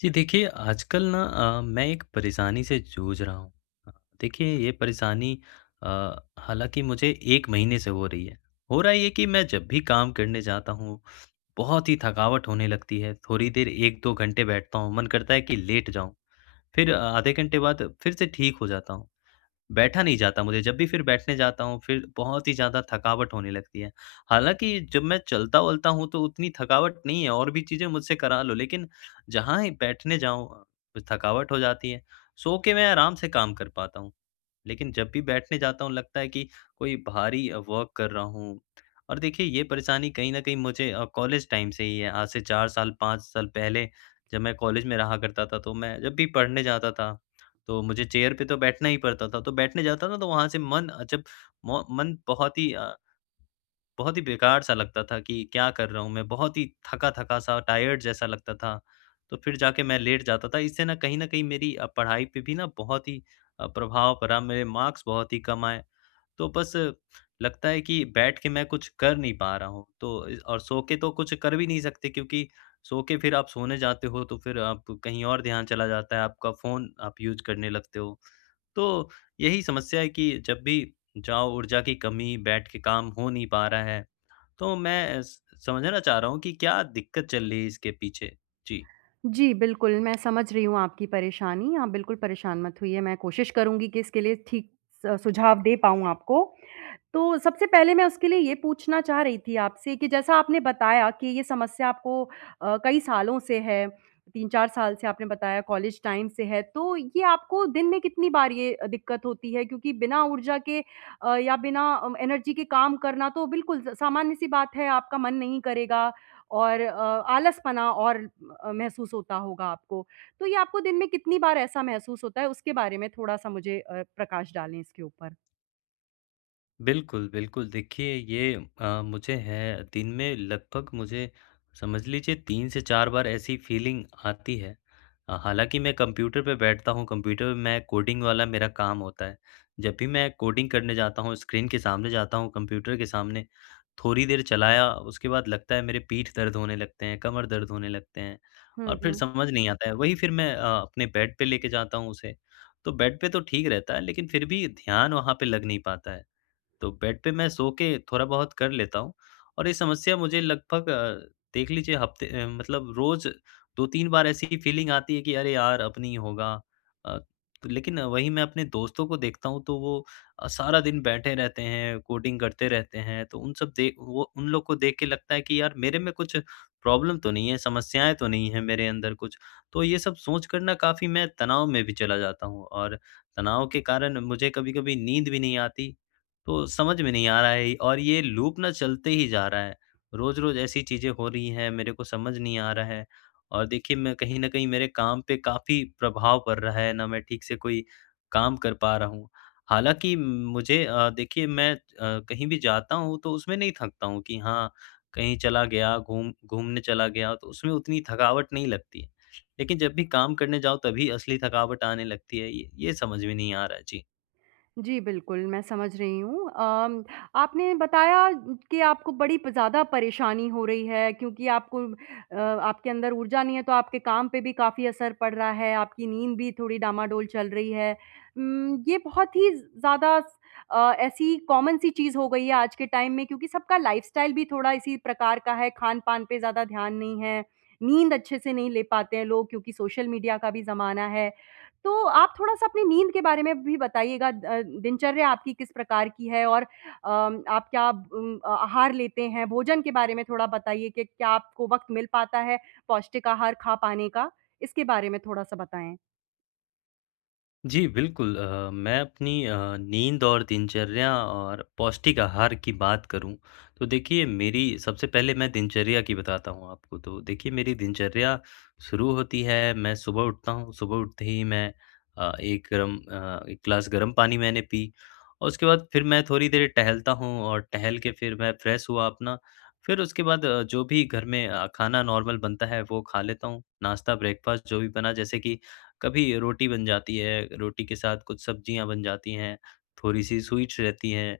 जी देखिए आजकल ना अ, मैं एक परेशानी से जूझ रहा हूँ। देखिए ये परेशानी अ, हालाँकि मुझे 1 महीने से हो रही है। हो रहा है ये कि मैं जब भी काम करने जाता हूँ, बहुत ही थकावट होने लगती है, थोड़ी देर 1-2 घंटे बैठता हूँ, मन करता है कि लेट जाऊँ। फिर आधे घंटे बाद फिर से ठीक हो जाता हुँ। बैठा नहीं जाता, मुझे जब भी फिर बैठने जाता हूँ, फिर बहुत ही ज़्यादा थकावट होने लगती है, हालाँकि जब मैं चलता-वलता हूँ, तो उतनी थकावट नहीं है और भी चीज़ें मुझसे करा लो, लेकिन जहाँ ही बैठने जाऊँ, थकावट हो जाती है। सो के मैं आराम से काम कर पाता हूँ, लेकिन जब भी बैठने जाता हूँ, लगता है कि कोई भारी वर्क कर रहा हूँ। और देखिए ये परेशानी कहीं न कहीं मुझे अ, कॉलेज टाइम से ही है आज से 4 साल 5 साल पहले, जब मैं कॉलेज में रहा करता था, तो मैं जब भी पढ़ने जाता था, तो मुझे चेयर पे तो बैठना ही पड़ता था, तो बैठने जाता था तो वहाँ से मन अ, जब म मन बहुत ही अ बहुत ही बेकार-सा लगता था कि क्या कर रहा हूँ मैं बहुत ही थका-थका-सा टायर्ड जैसा लगता था, तो फिर जाके मैं लेट जाता था। इससे न कहीं न कहीं मेरी अ, पढ़ाई पर भी ना बहुत ही अ, प्रभाव पड़ा मेरे मार्क्स बहुत ही कम आए। तो बस लगता है कि बैठ के मैं कुछ कर नहीं पा रहा हूँ, तो और य अ, सो के तो कुछ कर भी नहीं सकते, क्योंकि सो के फिर आप सोने जाते हो, तो फिर आप कहीं और ध्यान चला जाता है। आपका फ़ोन आप यूज़ करने लगते हो। तो यही समस्या है कि जब भी जाओ, ऊर्जा की कमी बैठ के काम हो नहीं पा रहा है। तो मैं स समझना चाह रहा हूँ कि क्या दिक्कत चल रही है इसके पीछे। जी। जी, बिल्कुल मैं समझ रही हूँ आपकी परेशानी, आप बिल्कुल परेशान मत होइए मैं कोशिश करूँगी कि इसके लिए ठीक स सुझाव दे पाऊँ आपको। तो सबसे पहले मैं उसके लिए ये पूछना चाह रही थी आपसे कि जैसा आपने बताया कि, ये समस्या आपको अ, कई सालों से है, 3-4 साल से आपने बताया कॉलेज टाइम से है, तो ये आपको दिन में कितनी बार ये दिक्कत होती है? क्योंकि बिना ऊर्जा के अ, या बिना अ, एनर्जी के काम करना तो बिल्कुल स सामान्य-सी बात है आपका मन नहीं करेगा और अ आलसपना और अ, महसूस होता होगा आपको। तो ये आपको दिन में कितनी बार ऐसा महसूस होता है? उसके बारे में थोड़ा-सा मुझे अ, प्रकाश डालें इसके ऊपर। बिल्कुल, बिल्कुल, देखिए ये अ, मुझे है। दिन में लगभग मुझे समझ लीजिए 3 से 4 बार ऐसी फ़ीलिंग आती है। अ, हालाँकि मैं कंप्यूटर पे बैठता हूँ, कंप्यूटर मैं कोडिंग वाला मेरा काम होता है। जब भी मैं कोडिंग करने जाता हूँ, स्क्रीन के सामने जाता हूँ कंप्यूटर के सामने, थोड़ी देर चलाया उसके बाद लगता है मेरे पीठ दर्द होने लगते हैं, कमर दर्द होने लगते हैं हुँ, और फिर हुँ। समझ नहीं आता है। वही फिर मैं अ, अपने बेड पे लेके जाता हूँ उसे, तो बेड पे तो ठीक रहता है लेकिन फिर भी ध्यान वहाँ पे लग नहीं पाता है। तो बेड पे मैं सो के थोड़ा बहुत कर लेता हूँ और ये समस्या मुझे लगभग अ, देख लीजिए हफ्ते अम, मतलब रोज़ 2-3 बार ऐसी फ़ीलिंग आती है कि अरे यार! अब नहीं होगा अ, लेकिन वही मैं अपने दोस्तों को देखता हूँ तो वो अ, सारा दिन बैठे रहते हैं, कोडिंग करते रहते हैं। तो उन सब देख वो उन लोग को देख के लगता है कि यार, मेरे में कुछ प्रॉब्लम तो नहीं है, समस्याएँ तो नहीं हैं मेरे अंदर कुछ। तो ये सब सोच कर ना काफ़ी मैं तनाव में भी चला जाता हूँ और तनाव के कारण मुझे कभी-कभी नींद भी नहीं आती, तो समझ में नहीं आ रहा है ये और ये लूप ना चलते ही जा रहा है। रोज़-रोज़ ऐसी चीज़ें हो रही हैं मेरे को समझ नहीं आ रहा है और देखिए, मैं कहीं न कहीं मेरे काम पे काफ़ी प्रभाव पड़ रहा है, ना मैं ठीक से कोई काम कर पा रहा हूँ। हालाँकि मुझे अ, देखिए मैं अ, कहीं भी जाता हूँ तो उसमें नहीं थकता हूँ कि हाँ, कहीं चला गया, घूम घूमने चला गया तो उसमें उतनी थकावट नहीं लगती, लेकिन जब भी काम करने जाओ तभी असली थकावट आने लगती है। ये ये समझ में नहीं आ रहा है। जी। जी, बिल्कुल, मैं समझ रही हूँ। अम, आपने बताया कि आपको बड़ी प ज़्यादा परेशानी हो रही है क्योंकि आपको अ, आपके अंदर ऊर्जा नहीं है तो आपके काम पे भी काफ़ी असर पड़ रहा है। आपकी नींद भी थोड़ी डामाडोल चल रही है। उम, ये बहुत ही ज़् ज़्यादा स अ, ऐसी कॉमन सी चीज़ हो गई है आज के टाइम में क्योंकि सबका लाइफ़स्टाइल भी थोड़ा इसी प्रकार का है। खान-पान पे ज़्यादा ध्यान नहीं है। नींद अच्छे से नहीं ले पाते हैं लोग क्योंकि सोशल मीडिया का भी ज़माना है। तो आप थोड़ा-सा अपनी नींद के बारे में भी बताइएगा अ, दिनचर्या आपकी किस प्रकार की है और अम, आप क्या ब अम, अ, आहार लेते हैं? भोजन के बारे में थोड़ा बताइए कि क्या आपको वक़्त मिल पाता है पौष्टिक आहार खा पाने का? इसके बारे में थोड़ा-सा बताएँ? जी, बिल्कुल अ, मैं अपनी अ, नींद और दिनचर्या और पौष्टिक आहार की बात करूँ, तो देखिए मेरी सबसे पहले मैं दिनचर्या की बताता हूँ आपको। तो देखिए, मेरी दिनचर्या शुरू होती है, मैं सुबह उठता हूँ, सुबह उठते ही मैं अ, एक अम, अ, 1 ग्लास गर्म पानी मैंने पी और उसके बाद फिर मैं थोड़ी देर टहलता हूँ और टहल के फिर मैं फ्रेश हुआ अपना, फिर उसके बाद अ, जो भी घर में अ, खाना नॉर्मल बनता है वो खा लेता हूँ। नाश्ता ब्रेकफ़ास्ट जो भी बना जैसे कि कभी रोटी बन जाती है, रोटी के साथ कुछ सब्ज़ियाँ बन जाती हैं। थोड़ी-सी स्वीट्स रहती हैं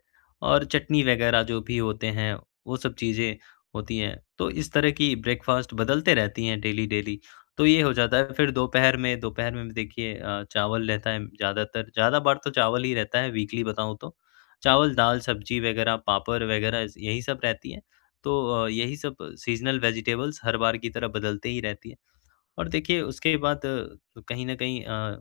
और चटनी वग़ैरह जो भी होते हैं, वो सब चीज़ें होती हैं। तो इस तरह की ब्रेकफ़ास्ट बदलते रहती हैं डेली-डेली। तो ये हो जाता है फिर दोपहर में दोपहर में भी देखिए अ, चावल रहता है ज़्यादातर, ज़्यादा बार तो चावल ही रहता है वीकली बताऊँ तो। चावल, दाल, सब्ज़ी वग़ैरह, पापड़ वग़ैरह ज़ यही सब रहती है, तो अ, यही सब सीज़नल वेजिटेबल्स हर बार की तरह बदलते ही रहती हैं। और देखिए, उसके बाद अ, कहीं न कहीं अ,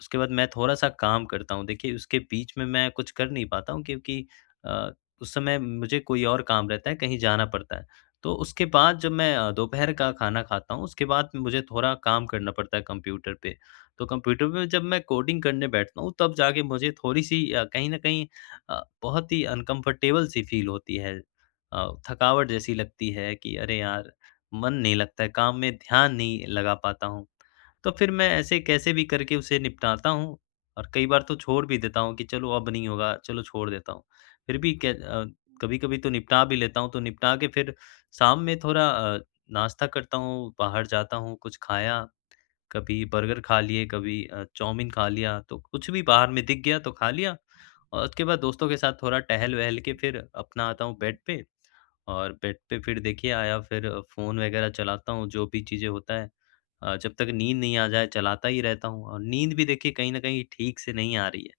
उसके बाद मैं थोड़ा-सा काम करता हूँ। देखिए, उसके बीच में मैं कुछ कर नहीं पाता हूँ क्योंकि अ, उस समय मुझे कोई और काम रहता है, कहीं जाना पड़ता है। तो उसके बाद जब मैं अ, दोपहर का खाना खाता हूँ उसके बाद मुझे थोड़ा काम करना पड़ता है कंप्यूटर पे। तो कंप्यूटर में जब मैं कोडिंग करने बैठता हूँ तब जाके मुझे थोड़ी-सी अ, कहीं न कहीं अ, बहुत ही अनकम्फ़र्टेबल सी फ़ील होती है। अ, थकावट जैसी लगती है कि अरे यार! मन नहीं लगता है, काम में ध्यान नहीं लगा पाता हूँ। तो फिर मैं ऐसे कैसे भी करके उसे निपटाता हूँ और कई बार तो छोड़ भी देता हूँ कि चलो, अब नहीं होगा चलो छोड़ देता हूँ। फिर भी के अ, कभी-कभी तो निपटा भी लेता हूँ तो निपटा के फिर शाम में थोड़ा अ, नाश्ता करता हूँ, बाहर जाता हूँ। कुछ खाया, कभी बर्गर खा लिए, कभी अ, चाउमीन खा लिया तो कुछ भी बाहर में दिख गया तो खा लिया और उसके बाद दोस्तों के साथ थोड़ा टहल-वहल के फिर अपना आता हूँ बेड पे और बेड पे फिर देखिए आया फिर फ़ोन वग़ैरहचलाता हूँ, जो भी चीज़ें होता है। अ, जब तक नींद नहीं आ जाए चलाता ही रहता हूँ और नींद भी देखिए कहीं न कहीं ठीक से नहीं आ रही है।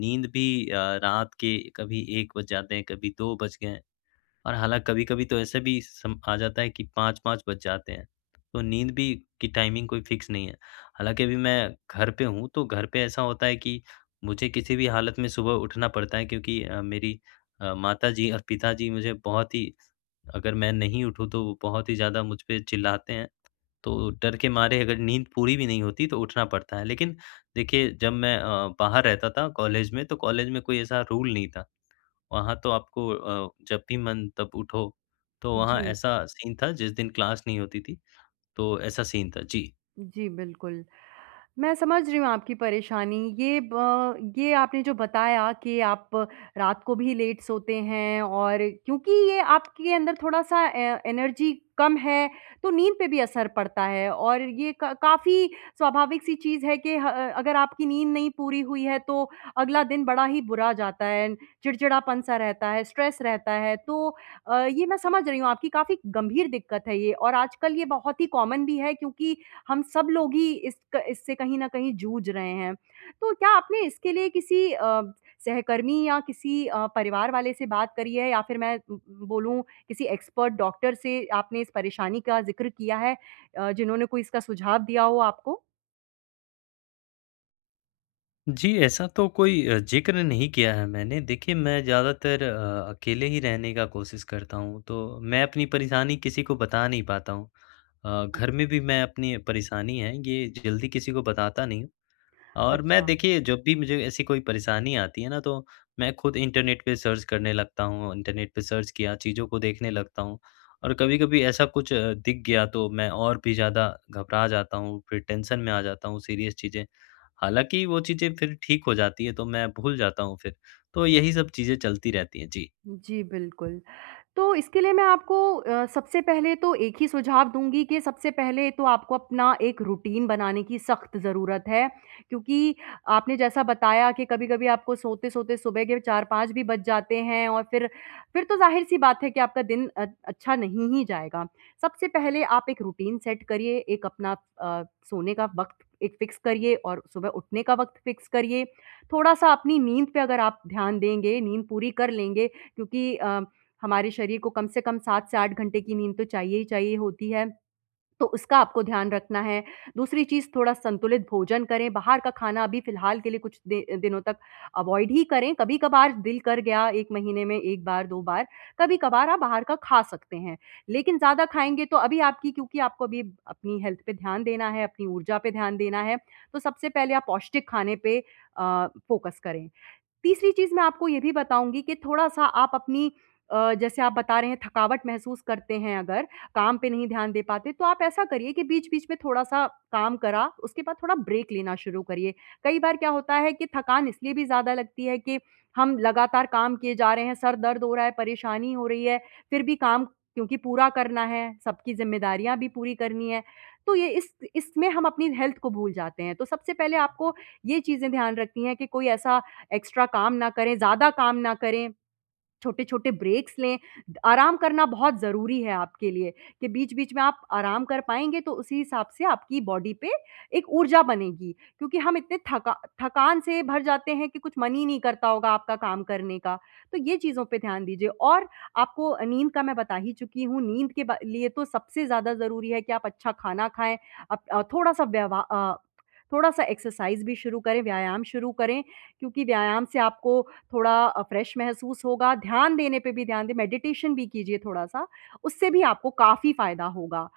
नींद भी अ, रात के कभी 1 बज जाते हैं, कभी 2 बज गए हैं और हालाँ कभी-कभी तो ऐसे भी सम आ जाता है कि 5-5 बज जाते हैं। तो नींद भी की टाइमिंग कोई फ़िक्स नहीं है। हालाँकि अभी मैं घर पे हूँ तो घर पे ऐसा होता है कि मुझे किसी भी हालत में सुबह उठना पड़ता है क्योंकि अ, मेरी अ, माताजी और पिताजी मुझे बहुत ही अगर मैं नहीं उठूँ तो वो बहुत ही ज़्यादा मुझ पे चिल्लाते हैं। तो डर के मारे अगर नींद पूरी भी नहीं होती तो उठना पड़ता है लेकिन देखिए जब मैं अ, बाहर रहता था कॉलेज में तो कॉलेज में कोई ऐसा रूल नहीं था। वहाँ तो आपको अ, जब भी मन तब उठो, तो वहाँ जी। ऐसा सीन था जिस दिन क्लास नहीं होती थी, तो ऐसा सीन था। जी। जी, बिल्कुल। मैं समझ रही हूँ आपकी परेशानी। ये ब ये आपने जो बताया कि आप रात को भी लेट सोते हैं और क्योंकि ये आपके अंदर थोड़ा-सा ए एनर्जी कम है, तो नींद पे भी असर पड़ता है और ये क काफ़ी स्वाभाविक-सी चीज़ है कि ह अगर आपकी नींद नहीं पूरी हुई है तो अगला दिन बड़ा ही बुरा जाता है। चिड़चिड़ापन-सा रहता है, स्ट्रेस रहता है। तो अ, ये मैं समझ रही हूँ आपकी काफ़ी गंभीर दिक्कत है ये और आजकल ये बहुत ही कॉमन भी है क्योंकि हम सब लोग ही इस क इससे कहीं न कहीं जूझ रहे हैं। तो क्या आपने इसके लिए किसी अ, सहकर्मी या किसी अ, परिवार वाले से बात करी है या फिर मैं बोलूँ किसी एक्सपर्ट डॉक्टर से आपने इस परेशानी का ज़िक्र किया है अ, जिन्होंने कोई इसका सुझाव दिया हो आपको? जी, ऐसा तो कोई अ, ज़िक्र नहीं किया है मैंने, देखिए मैं ज़्यादातर अ अकेले ही रहने का कोशिश करता हूँ, तो मैं अपनी परेशानी किसी को बता नहीं पाता हूँ। अ, घर में भी मैं अपनी परेशानी है ये जल्दी किसी को बताता नहीं और मैं अच्छा। देखिए जब भी मुझे ऐसी कोई परेशानी आती है ना तो मैं खुद इंटरनेट पे सर्च करने लगता हूँ। इंटरनेट पे सर्च किया चीज़ों को देखने लगता हूँ। और कभी-कभी ऐसा कुछ दिख गया तो मैं और भी ज़्यादा घबरा जाता हूँ, फिर टेंशन में आ जाता हूँ, सीरियस चीज़ें, हालाँकि वो चीज़ें फिर ठीक हो जाती है, तो मैं भूल जाता हूँ फिर तो यही सब चीज़ें चलती रहती है जी। जी बिल्कुल। तो इसके लिए मैं आपको अ, सबसे पहले तो एक ही सुझाव दूँगी कि सबसे पहले तो आपको अपना एक रूटीन बनाने की सख़्त ज़रूरत है। क्योंकि आपने जैसा बताया कि कभी-कभी आपको सोते-सोते सुबह के 4-5 भी बज जाते हैं और फिर, फिर तो ज़ाहिर-सी बात है कि आपका दिन अ अच्छा नहीं ही जाएगा। सबसे पहले आप एक रूटीन सेट करिए, एक अपना अ, सोने का वक़्त एक फिक्स करिए और सुबह उठने का वक़्त फिक्स करिए। थोड़ा-सा अपनी नींद पे अगर आप ध्यान देंगे, नींद पूरी कर लेंगे, क्योंकि अ, हमारे शरीर को कम से कम 7 से 8 घंटे की नींद तो चाहिए ही चाहिए होती है। तो उसका आपको ध्यान रखना है, दूसरी चीज़ थोड़ा संतुलित भोजन करें, बाहर का खाना अभी फ़िलहाल के लिए कुछ दि दिनों तक अवॉइड ही करें। कभी-कभार दिल कर गया 1 महीने में 1 बार 2 बार, कभी-कभार आप बाहर का खा सकते हैं। लेकिन ज़्यादा खाएँगे तो अभी आपकी क्योंकि आपको अभी अपनी हेल्थ पे ध्यान देना है, अपनी ऊर्जा पे ध्यान देना है। तो सबसे पहले आप पौष्टिक खाने पे अ, फोकस करें। तीसरी चीज़ मैं आपको ये भी बताऊँगी कि थोड़ा-सा आप अपनी अ, जैसे आप बता रहे हैं, थकावट महसूस करते हैं, अगर काम पे नहीं ध्यान दे पाते तो आप ऐसा करिए कि बीच-बीच में थोड़ा-सा काम करा उसके बाद थोड़ा ब्रेक लेना शुरू करिए। कई बार क्या होता है कि थकान इसलिए भी ज़्यादा लगती है कि हम लगातार काम किए जा रहे हैं, सर दर्द हो रहा है, परेशानी हो रही है, फिर भी काम क्योंकि पूरा करना है, सबकी ज़िम्मेदारियाँ भी पूरी करनी है। तो ये इस इसमें हम अपनी हेल्थ को भूल जाते हैं। तो सबसे पहले आपको ये चीज़ें ध्यान रखनी है कि कोई ऐसा एक्स्ट्रा काम ना करें, ज़्यादा काम ना करें। छोटे-छोटे ब्रेक्स लें आराम करना बहुत ज़रूरी है, आपके लिए कि बीच-बीच में आप आराम कर पाएँगे तो उसी हिसाब से आपकी बॉडी पे एक ऊर्जा बनेगी। क्योंकि हम इतने थका थकान से भर जाते हैं कि कुछ मन ही नहीं करता होगा आपका काम करने का। तो ये चीज़ों पे ध्यान दीजिए और आपको नींद का मैं बता ही चुकी हूँ। नींद के ब लिए तो सबसे ज़्यादा ज़रूरी है कि आप अच्छा खाना खाएँ, आप थोड़ा-सा व्यव अ, थोड़ा-सा एक्सरसाइज़ भी शुरू करें, व्यायाम शुरू करें, क्योंकि व्यायाम से आपको थोड़ा फ्रेश महसूस होगा। ध्यान देने पे भी ध्यान दें, मेडिटेशन भी कीजिए थोड़ा-सा उससे भी आपको काफ़ी फ़ायदा होगा।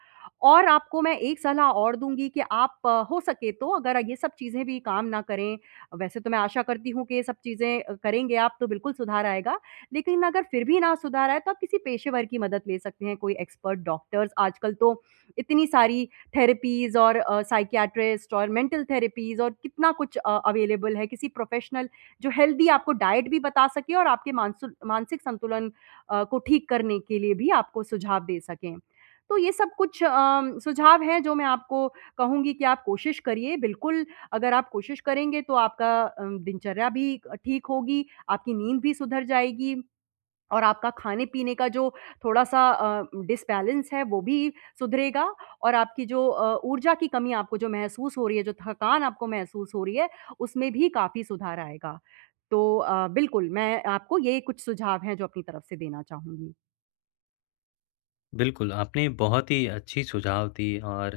और आपको मैं एक सलाह और दूँगी कि आप हो सके तो अगर ये सब चीज़ें भी काम ना करें, वैसे तो मैं आशा करती हूँ कि ये सब चीज़ें करेंगे आप तो बिल्कुल सुधार आएगा। लेकिन अगर फिर भी ना सुधार आए तो आप किसी पेशेवर की मदद ले सकते हैं। कोई एक्सपर्ट डॉक्टर आजकल तो इतनी सारी थेरेपीज़ और अ, साइकियाट्रिस्ट और मेंटल थेरेपीज़ और कितना कुछ अ, अवेलेबल है। किसी प्रोफेशनल जो हेल्दी आपको डाइट भी बता सके और आपके मानसुक मानसिक संतुलन अ, को ठीक करने के लिए भी आपको सुझाव दे सकें। तो ये सब कुछ अ, सुझाव है जो मैं आपको कहूँगी कि आप कोशिश करिए। बिल्कुल अगर आप कोशिश करेंगे तो आपका अ, दिनचर्या भी ठीक होगी, आपकी नींद भी सुधर जाएगी और आपका खाने-पीने का जो थोड़ा-सा अ, डिसबैलेंस है, वो भी सुधरेगा और आपकी जो अ, ऊर्जा की कमी आपको जो महसूस हो रही है, जो थकान आपको महसूस हो रही है, उसमें भी काफ़ी सुधार आएगा। तो अ, बिल्कुल मैं आपको ये कुछ सुझाव हैं, जो अपनी तरफ से देना चाहूँगी। बिल्कुल, आपने बहुत ही अच्छी सुझाव दी और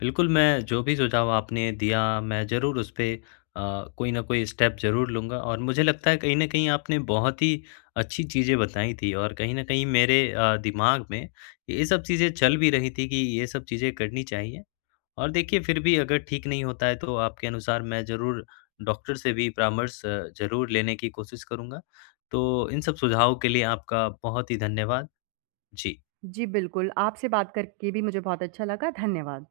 बिल्कुल मैं जो भी सुझाव आपने दिया, मैं ज़रूर उस पे अ, कोई न कोई स्टेप ज़रूर लूँगा और मुझे लगता है कहीं न कहीं आपने बहुत ही अच्छी चीज़ें बताई थी और कहीं न कहीं मेरे अ, दिमाग में ये सब चीज़ें चल भी रही थी कि ये सब चीज़ें करनी चाहिए। और देखिए फिर भी अगर ठीक नहीं होता है तो आपके अनुसार मैं ज़रूर डॉक्टर से भी परामर्श अ, ज़रूर लेने की कोशिश करूँगा। तो इन सब सुझावों के लिए आपका बहुत ही धन्यवाद। जी। जी बिल्कुल आपसे बात करके भी मुझे बहुत अच्छा लगा। धन्यवाद।